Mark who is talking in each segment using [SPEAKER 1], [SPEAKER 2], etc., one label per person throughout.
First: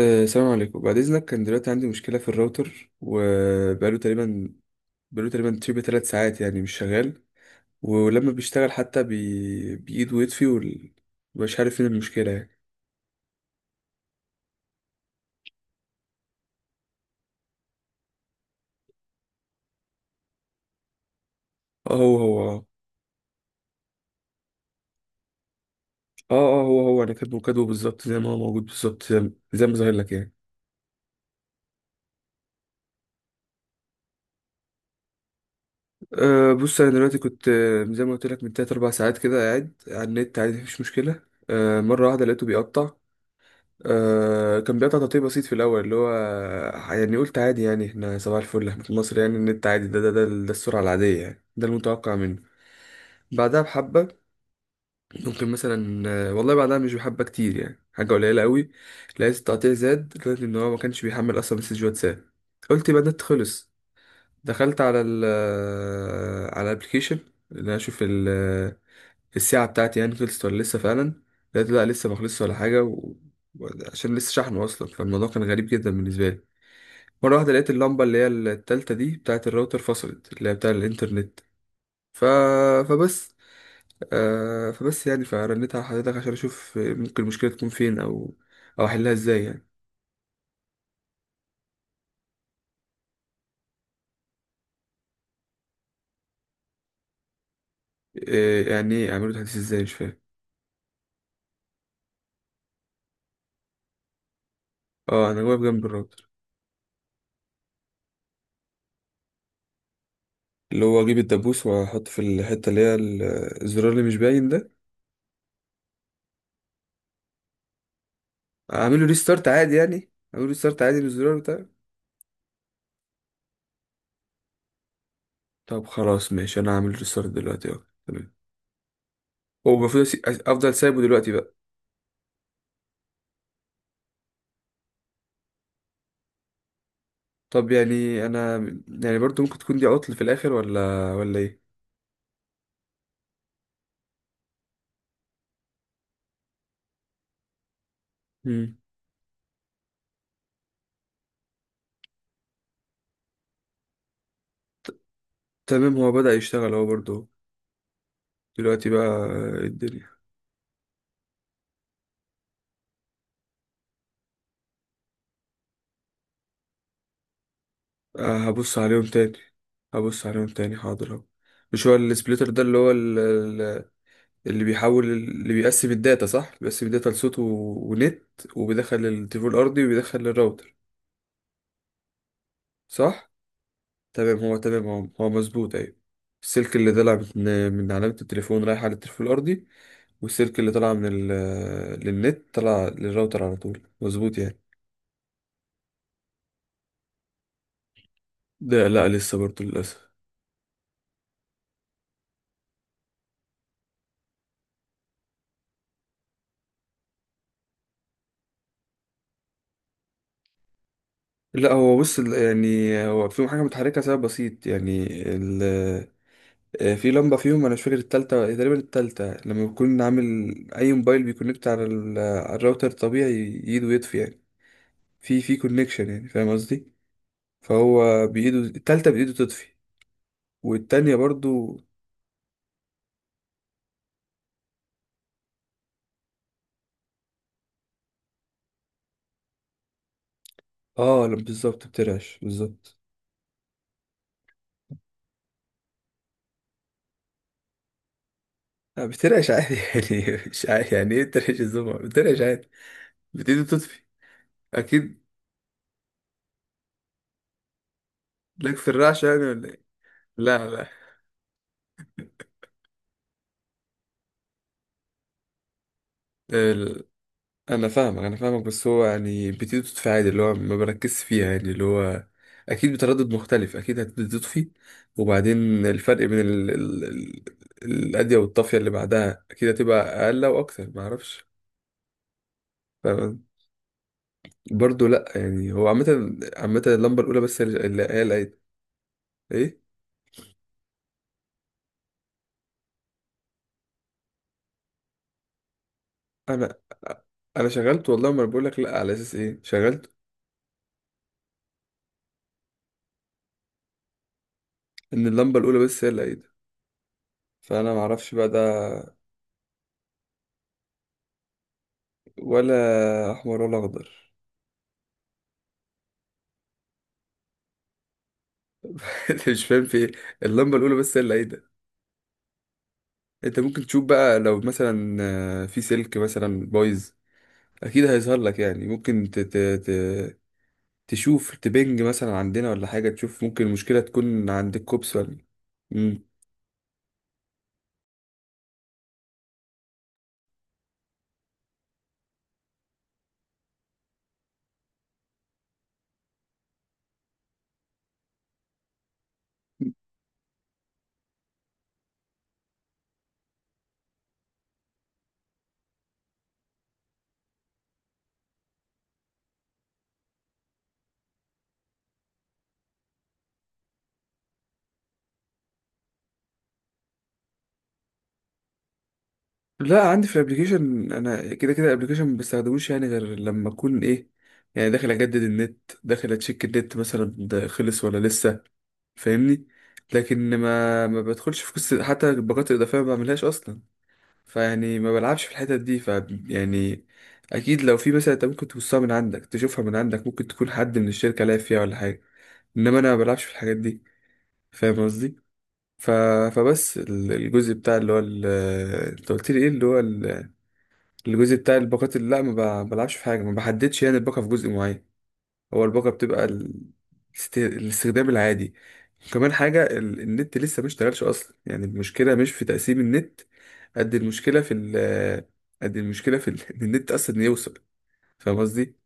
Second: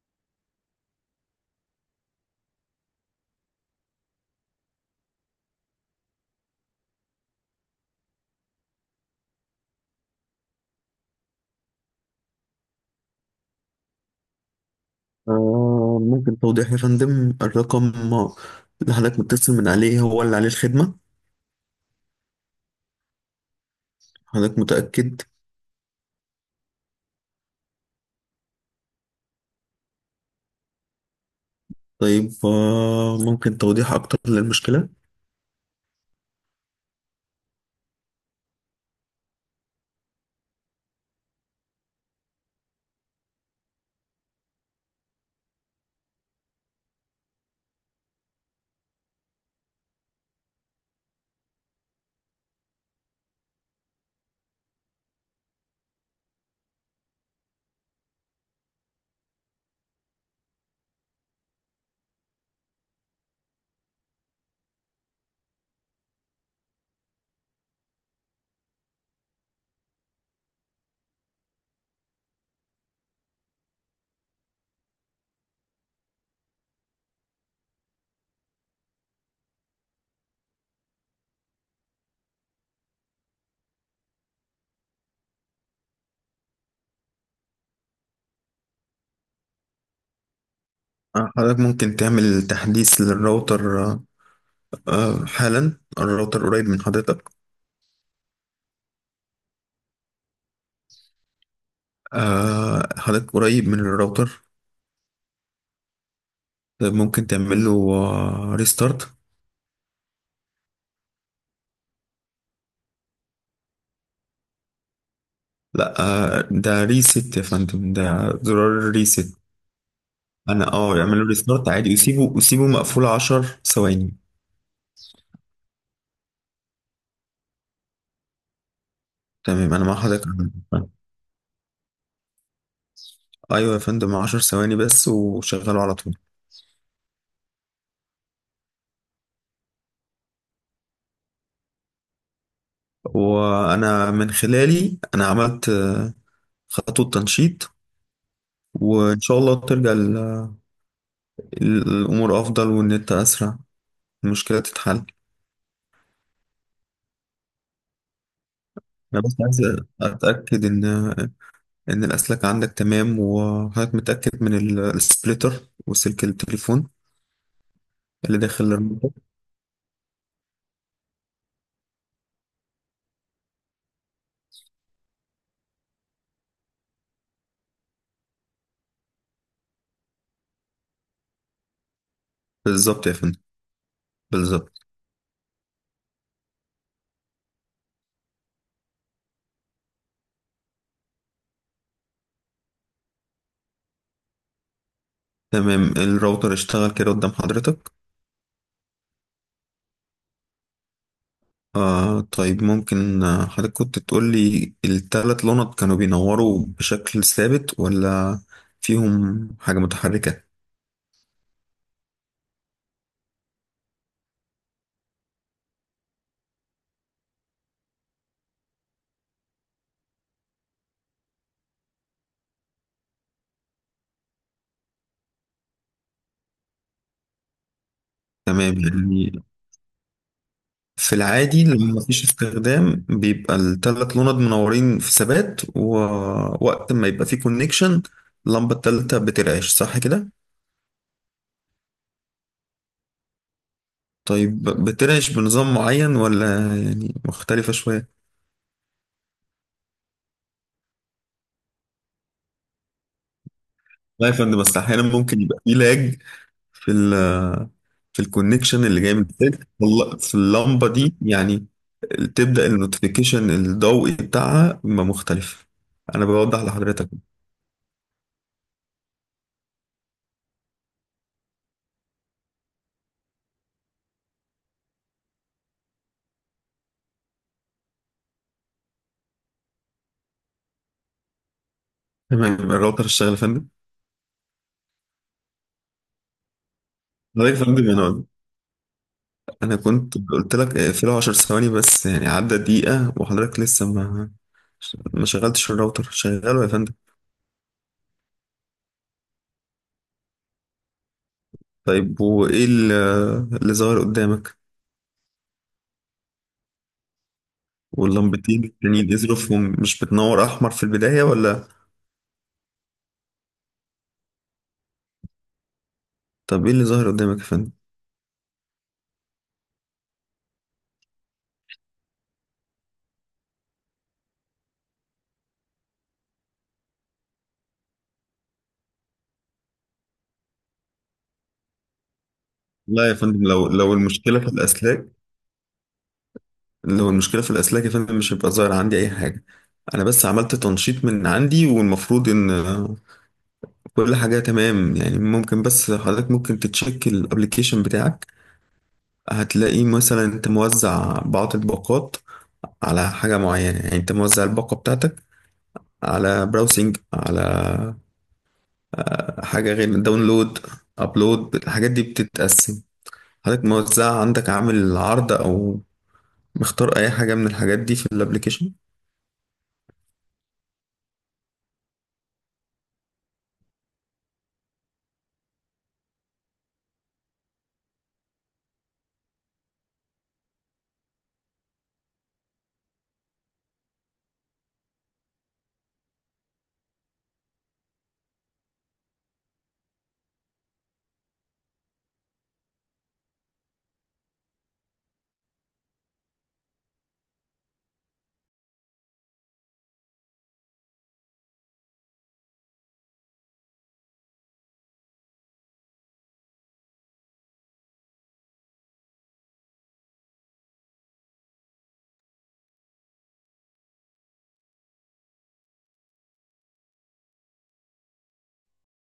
[SPEAKER 1] السلام عليكم. بعد إذنك، كان دلوقتي عندي مشكلة في الراوتر، وبقاله تقريبا بقاله تقريبا تشبه 3 ساعات، يعني مش شغال. ولما بيشتغل حتى بإيد ويطفي مش عارف فين المشكلة يعني.
[SPEAKER 2] ممكن توضيح يا فندم الرقم اللي حضرتك متصل من عليه هو اللي عليه الخدمة.
[SPEAKER 1] اه هو هو اه.
[SPEAKER 2] حضرتك متأكد؟
[SPEAKER 1] اه، هو هو أنا كاتبه كاتبه بالظبط، زي ما هو موجود بالظبط، زي ما ظاهر لك يعني.
[SPEAKER 2] طيب ممكن توضيح أكتر للمشكلة.
[SPEAKER 1] بص، أنا دلوقتي كنت زي ما قلت لك من تلات أربع ساعات كده، قاعد على النت عادي، مفيش مشكلة. مرة واحدة لقيته بيقطع. كان بيقطع تقطيع بسيط في الأول اللي هو، يعني قلت عادي، يعني احنا صباح الفل، احنا في مصر، يعني النت عادي، ده السرعة العادية، يعني ده المتوقع منه. بعدها بحبة، ممكن مثلا، والله بعدها مش بحبة كتير، يعني حاجة قليلة قوي. لقيت التقطيع زاد، لقيت إن هو ما كانش بيحمل أصلا مسج واتساب. قلت يبقى النت خلص. دخلت على ال آه، على الابلكيشن، اللي أنا أشوف الساعة بتاعتي، يعني خلصت ولا لسه فعلا. لقيت لا لسه ما خلصتش ولا حاجة، عشان لسه شحنه أصلا، فالموضوع كان غريب جدا بالنسبة لي. مرة واحدة لقيت اللمبة اللي هي التالتة دي بتاعت الراوتر، فصلت اللي هي بتاع الإنترنت. ف... فبس فبس يعني فرنيت على حضرتك عشان أشوف ممكن المشكلة تكون فين، أو أحلها إزاي يعني.
[SPEAKER 2] حضرتك ممكن تعمل تحديث للراوتر. حالا الراوتر قريب من حضرتك؟
[SPEAKER 1] إيه يعني إيه أعمله تحديث إزاي، مش فاهم.
[SPEAKER 2] حضرتك قريب من الراوتر؟
[SPEAKER 1] أه، أنا واقف جنب الراوتر.
[SPEAKER 2] طيب ممكن تعمل له ريستارت.
[SPEAKER 1] اللي هو أجيب الدبوس وأحطه في الحتة اللي هي الزرار اللي مش باين ده.
[SPEAKER 2] لا، ده ريست يا فندم، ده زرار
[SPEAKER 1] أعمله
[SPEAKER 2] ريست.
[SPEAKER 1] ريستارت عادي، يعني أعمله
[SPEAKER 2] أنا
[SPEAKER 1] ريستارت عادي
[SPEAKER 2] يعمل له
[SPEAKER 1] بالزرار بتاعي.
[SPEAKER 2] ريستارت عادي، وسيبه مقفول 10 ثواني.
[SPEAKER 1] طب خلاص ماشي، انا هعمل ريستارت دلوقتي اهو. تمام. هو
[SPEAKER 2] تمام، انا مع
[SPEAKER 1] المفروض
[SPEAKER 2] حضرتك.
[SPEAKER 1] افضل سايبه دلوقتي بقى.
[SPEAKER 2] ايوه يا فندم، 10 ثواني بس وشغله على طول.
[SPEAKER 1] طب يعني انا، يعني برضو ممكن تكون دي عطل في الاخر، ولا ايه؟
[SPEAKER 2] وانا من خلالي انا عملت خطوه تنشيط،
[SPEAKER 1] مم.
[SPEAKER 2] وان شاء الله ترجع الامور افضل، وان انت اسرع المشكله تتحل.
[SPEAKER 1] تمام هو بدأ يشتغل اهو برضو دلوقتي بقى،
[SPEAKER 2] انا بس عايز
[SPEAKER 1] الدنيا.
[SPEAKER 2] اتاكد ان الاسلاك عندك تمام، وحضرتك متاكد من السبليتر وسلك التليفون
[SPEAKER 1] أه
[SPEAKER 2] اللي داخل
[SPEAKER 1] هبص عليهم
[SPEAKER 2] الراوتر.
[SPEAKER 1] تاني. هبص عليهم تاني، حاضر اهو. مش هو السبليتر ده اللي هو اللي بيحول، اللي بيقسم الداتا، صح؟ بيقسم الداتا لصوت ونت، وبيدخل التليفون الارضي وبيدخل الراوتر،
[SPEAKER 2] بالظبط يا
[SPEAKER 1] صح؟
[SPEAKER 2] فندم.
[SPEAKER 1] تمام، هو
[SPEAKER 2] بالظبط.
[SPEAKER 1] تمام، هو مظبوط، ايوه. السلك اللي طلع من علامة التليفون رايح على التليفون الأرضي، والسلك اللي طلع للنت طلع للراوتر على طول، مظبوط يعني.
[SPEAKER 2] تمام، الراوتر اشتغل كده قدام حضرتك؟
[SPEAKER 1] ده لا، لسه برضه للأسف.
[SPEAKER 2] طيب، ممكن حضرتك كنت تقول لي التلات لونات كانوا بينوروا بشكل ثابت ولا فيهم حاجة متحركة؟
[SPEAKER 1] لا، هو بص يعني هو فيهم حاجة متحركة، سبب بسيط يعني. ال... في لمبة فيهم، أنا مش فاكر، التالتة تقريبا، التالتة لما بكون عامل أي موبايل بيكونكت على، على الراوتر، طبيعي يده يطفي يعني، في كونكشن، يعني فاهم قصدي. فهو بإيده
[SPEAKER 2] تمام.
[SPEAKER 1] التالتة، بإيده
[SPEAKER 2] يعني
[SPEAKER 1] تطفي،
[SPEAKER 2] في
[SPEAKER 1] والتانية
[SPEAKER 2] العادي
[SPEAKER 1] برضو.
[SPEAKER 2] لما مفيش استخدام بيبقى التلات لونات منورين في ثبات، ووقت ما يبقى فيه كونكشن اللمبة التالتة بترعش، صح كده؟
[SPEAKER 1] اه، لما بالظبط بترعش، بالظبط.
[SPEAKER 2] طيب بترعش بنظام معين ولا يعني مختلفة شوية؟
[SPEAKER 1] لا بترعش عادي يعني مش عادي، يعني ايه بترعش الزمع، بترعش عادي، بتيجي تطفي.
[SPEAKER 2] لا يا فندم، بس أحيانا
[SPEAKER 1] اكيد.
[SPEAKER 2] ممكن يبقى فيه لاج في في
[SPEAKER 1] لك
[SPEAKER 2] الكونكشن
[SPEAKER 1] في
[SPEAKER 2] اللي جاي من
[SPEAKER 1] الرعش يعني،
[SPEAKER 2] السلك،
[SPEAKER 1] ولا ايه؟
[SPEAKER 2] والله في
[SPEAKER 1] لا، لا.
[SPEAKER 2] اللمبة دي، يعني تبدأ النوتيفيكيشن الضوئي بتاعها يبقى مختلف. أنا بوضح
[SPEAKER 1] ال...
[SPEAKER 2] لحضرتك.
[SPEAKER 1] انا فاهمك، انا فاهمك، بس هو يعني بتيجي تطفي عادي، اللي هو ما بركزش فيها يعني، اللي هو اكيد بتردد مختلف، اكيد هتبتدي تطفي، وبعدين الفرق بين الادية والطافية اللي بعدها اكيد هتبقى اقل واكتر، ما اعرفش.
[SPEAKER 2] تمام، الراوتر اشتغل يا فندم؟
[SPEAKER 1] برضه لا، يعني هو عامة، عامة اللمبة الأولى بس
[SPEAKER 2] حضرتك يا فندم،
[SPEAKER 1] اللي هي
[SPEAKER 2] أنا
[SPEAKER 1] لقيت.
[SPEAKER 2] أنا
[SPEAKER 1] إيه؟
[SPEAKER 2] كنت قلت لك اقفله 10 ثواني بس، يعني عدى دقيقة وحضرتك لسه ما شغلتش الراوتر. شغله يا
[SPEAKER 1] أنا
[SPEAKER 2] فندم.
[SPEAKER 1] أنا شغلت والله. ما أنا بقول لك، لا على أساس إيه شغلت
[SPEAKER 2] طيب وإيه اللي ظاهر قدامك؟
[SPEAKER 1] إن اللمبة الأولى بس هي اللي لقيت، فأنا معرفش بقى ده.
[SPEAKER 2] واللمبتين التانيين ازرفهم مش بتنور أحمر في البداية ولا؟
[SPEAKER 1] ولا أحمر ولا أخضر.
[SPEAKER 2] طب إيه اللي ظاهر قدامك يا فندم؟
[SPEAKER 1] أنت مش فاهم في إيه. اللمبة الأولى بس هي اللي لقيت. أنت ممكن تشوف بقى، لو مثلا في سلك مثلا بايظ، أكيد هيظهر لك يعني، ممكن تشوف، تبنج مثلا عندنا ولا حاجة،
[SPEAKER 2] لا يا فندم،
[SPEAKER 1] تشوف ممكن
[SPEAKER 2] لو
[SPEAKER 1] المشكلة
[SPEAKER 2] المشكلة في
[SPEAKER 1] تكون عند
[SPEAKER 2] الأسلاك،
[SPEAKER 1] الكوبس، ولا.
[SPEAKER 2] لو المشكلة في الأسلاك يا فندم مش هيبقى ظاهر عندي أي حاجة. أنا بس عملت تنشيط من عندي، والمفروض إن كل حاجة تمام. يعني ممكن، بس حضرتك ممكن تتشيك الأبليكيشن بتاعك. هتلاقي مثلا أنت موزع بعض الباقات على حاجة معينة، يعني أنت موزع الباقة بتاعتك على براوسنج، على حاجة غير داونلود، أبلود. الحاجات دي بتتقسم. حضرتك موزع عندك، عامل عرض، أو مختار أي حاجة من الحاجات دي في الأبليكيشن؟
[SPEAKER 1] لا، عندي في الابليكيشن انا كده كده الابليكيشن ما بستخدموش، يعني غير لما اكون ايه، يعني داخل اجدد النت، داخل اتشيك النت مثلا ده خلص ولا لسه، فاهمني. لكن ما بدخلش في قصه، حتى الباقات الاضافيه ما بعملهاش اصلا، فيعني ما بلعبش في الحتت دي. يعني اكيد لو في مثلا، انت ممكن تبصها من عندك، تشوفها من عندك، ممكن تكون حد من الشركه لعب فيها ولا حاجه، انما انا ما بلعبش في الحاجات دي، فاهم قصدي. ف... فبس الجزء بتاع، اللي هو انت قلت لي ايه، اللي هو الجزء بتاع الباقات، اللي لا ما بلعبش في حاجة، ما بحددش يعني الباقة في جزء معين. هو الباقة بتبقى الاستخدام العادي. وكمان حاجة، النت لسه ما اشتغلش أصلا، يعني المشكلة مش في تقسيم النت، قد المشكلة في ال قد المشكلة إن النت أصلا يوصل، فاهم قصدي؟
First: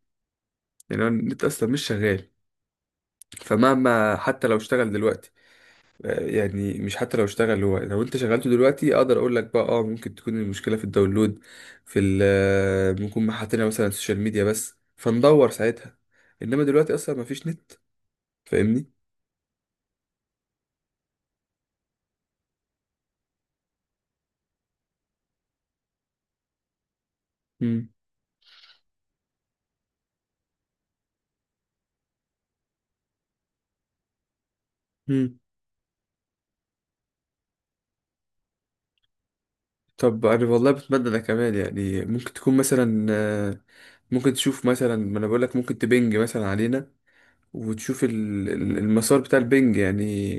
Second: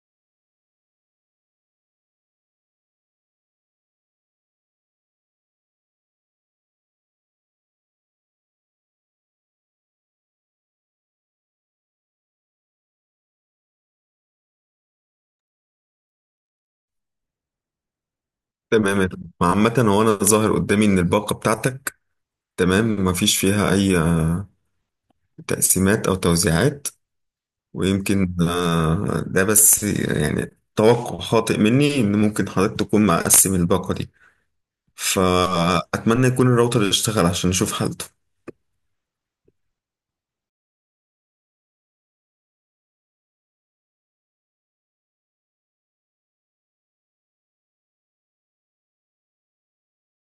[SPEAKER 1] يعني هو النت أصلا مش شغال، فمهما حتى لو اشتغل دلوقتي، يعني مش حتى لو اشتغل، هو لو انت شغلته دلوقتي اقدر اقول لك بقى اه ممكن تكون المشكله في الداونلود، في ال آه، ممكن ما حاطينها مثلا السوشيال ميديا بس فندور ساعتها، انما دلوقتي اصلا ما فيش نت، فاهمني.
[SPEAKER 2] تمام يا فندم. عامة هو أنا ظاهر قدامي إن الباقة بتاعتك تمام، مفيش فيها أي تقسيمات أو توزيعات.
[SPEAKER 1] مم.
[SPEAKER 2] ويمكن ده بس يعني توقع خاطئ مني إن ممكن حضرتك تكون مقسم الباقة دي.
[SPEAKER 1] مم.
[SPEAKER 2] فأتمنى يكون الراوتر يشتغل عشان نشوف حالته.
[SPEAKER 1] طب انا والله بتمنى ده كمان، يعني ممكن تكون مثلا، ممكن تشوف مثلا، ما انا بقول لك ممكن تبنج مثلا علينا، وتشوف المسار بتاع البنج يعني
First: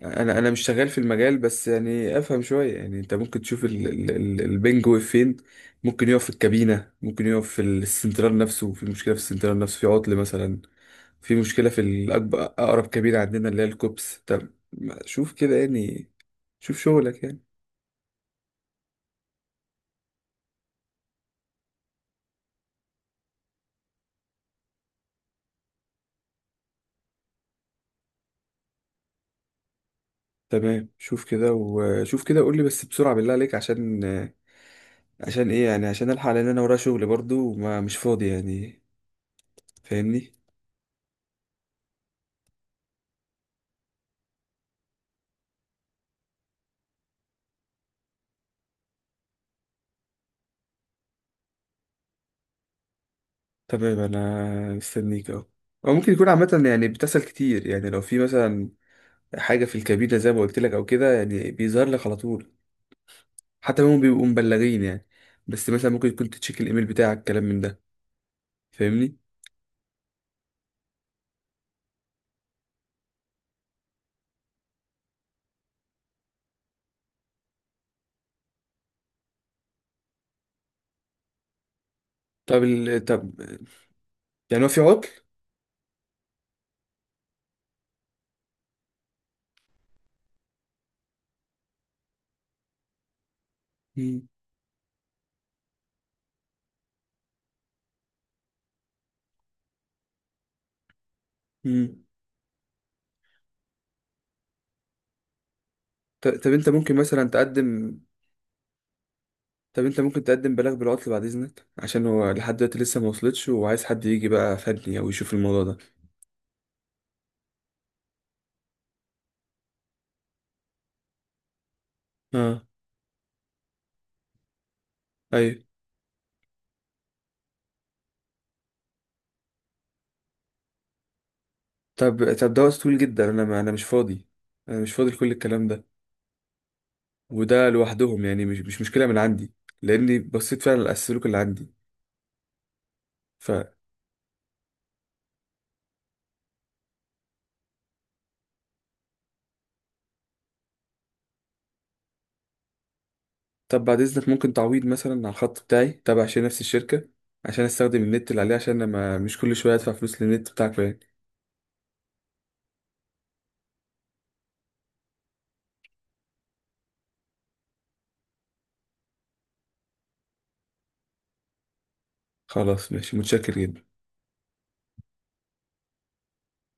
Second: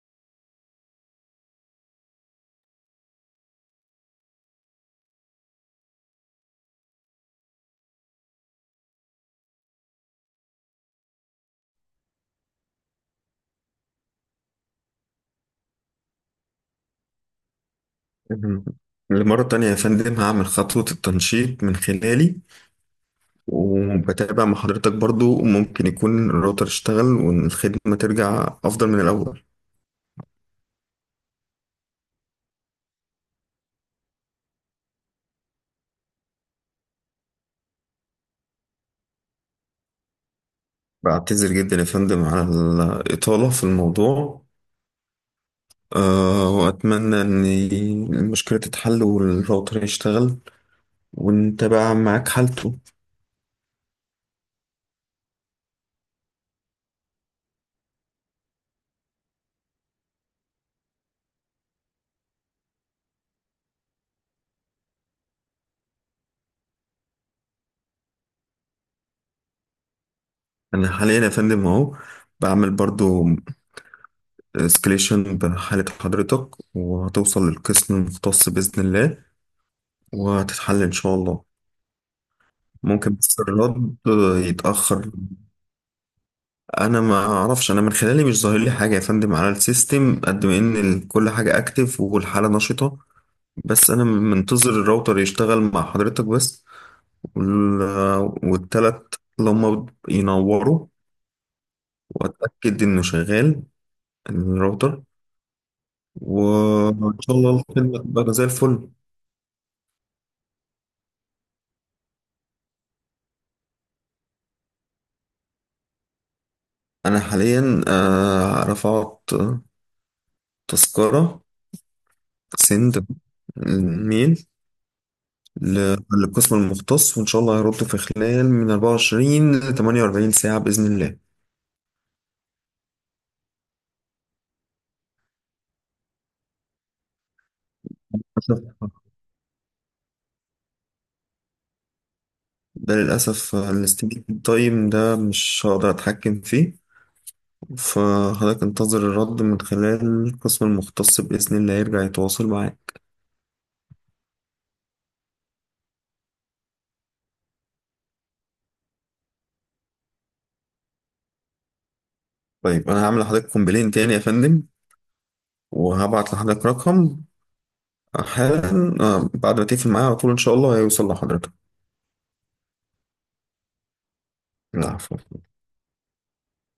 [SPEAKER 1] يعني انا مش شغال في المجال، بس يعني افهم شويه، يعني انت ممكن تشوف البنج واقف فين. ممكن يقف في الكابينه، ممكن يقف في السنترال نفسه، في مشكله في السنترال نفسه، في عطل مثلا، في مشكله في الأكبر اقرب كابينه عندنا اللي هي الكوبس. طب شوف كده يعني، شوف شغلك يعني.
[SPEAKER 2] مهم. لمرة تانية يا فندم هعمل خطوة التنشيط من خلالي، وبتابع مع حضرتك، برضو ممكن يكون الراوتر اشتغل والخدمة ترجع أفضل من الأول.
[SPEAKER 1] تمام، شوف كده وشوف كده، قول لي بس بسرعه بالله عليك، عشان ايه يعني، عشان الحق، لان انا ورايا شغل برضو وما مش فاضي يعني، فاهمني.
[SPEAKER 2] بعتذر جدا يا فندم على الإطالة في الموضوع. وأتمنى إن المشكلة تتحل والراوتر يشتغل، وأنت بقى معاك حالته.
[SPEAKER 1] تمام انا مستنيك اهو. او ممكن يكون عامة، يعني بتحصل كتير يعني، لو في مثلا حاجة في الكابينة زي ما قلت لك او كده، يعني بيظهر لك على طول، حتى هم بيبقوا مبلغين يعني، بس مثلا ممكن تكون تتشيك الايميل بتاعك كلام من ده، فاهمني.
[SPEAKER 2] أنا حاليا يا فندم أهو بعمل برضو اسكليشن بحالة حضرتك، وهتوصل للقسم المختص بإذن الله، وهتتحل إن شاء الله. ممكن
[SPEAKER 1] طب
[SPEAKER 2] بس الرد
[SPEAKER 1] يعني هو في عطل؟
[SPEAKER 2] يتأخر. أنا ما أعرفش، أنا من خلالي مش ظاهر لي حاجة يا فندم على السيستم، قد ما إن كل حاجة أكتف والحالة نشطة. بس انا
[SPEAKER 1] مم.
[SPEAKER 2] منتظر الراوتر يشتغل مع حضرتك بس، وال- والتلات اللي هم ينوروا،
[SPEAKER 1] مم.
[SPEAKER 2] واتاكد انه شغال الراوتر،
[SPEAKER 1] ط- طب انت ممكن
[SPEAKER 2] وان
[SPEAKER 1] مثلا
[SPEAKER 2] شاء الله
[SPEAKER 1] تقدم
[SPEAKER 2] الخدمه تبقى زي الفل.
[SPEAKER 1] طب انت ممكن تقدم بلاغ بالعطل بعد اذنك، عشان هو لحد دلوقتي لسه ما وصلتش، وعايز حد يجي بقى فني او يشوف الموضوع ده.
[SPEAKER 2] انا حاليا رفعت تذكره،
[SPEAKER 1] اه.
[SPEAKER 2] سند الميل
[SPEAKER 1] ايوه.
[SPEAKER 2] للقسم المختص، وان شاء الله هيردوا في خلال من 24 ل 48 ساعه باذن الله.
[SPEAKER 1] طب ده وقت طويل جدا. انا ما انا مش فاضي، انا مش فاضي لكل الكلام ده، وده لوحدهم يعني مش
[SPEAKER 2] للأسف،
[SPEAKER 1] مشكله من عندي، لاني بصيت فعلا على السلوك اللي عندي.
[SPEAKER 2] ده
[SPEAKER 1] ف
[SPEAKER 2] للأسف الاستيميت تايم ده مش هقدر أتحكم فيه. فحضرتك انتظر الرد من خلال القسم المختص بإذن الله يرجع يتواصل معاك.
[SPEAKER 1] طب بعد اذنك، ممكن تعويض مثلا على الخط بتاعي تابع عشان نفس الشركه، عشان استخدم النت اللي عليه، عشان انا ما مش كل شويه ادفع فلوس للنت بتاعكم يعني.
[SPEAKER 2] طيب أنا هعمل لحضرتك كومبلين تاني يا فندم، وهبعت لحضرتك رقم حالا، بعد ما تقفل معايا على طول إن شاء الله هيوصل لحضرتك.
[SPEAKER 1] خلاص ماشي، متشكر جدا.
[SPEAKER 2] العفو.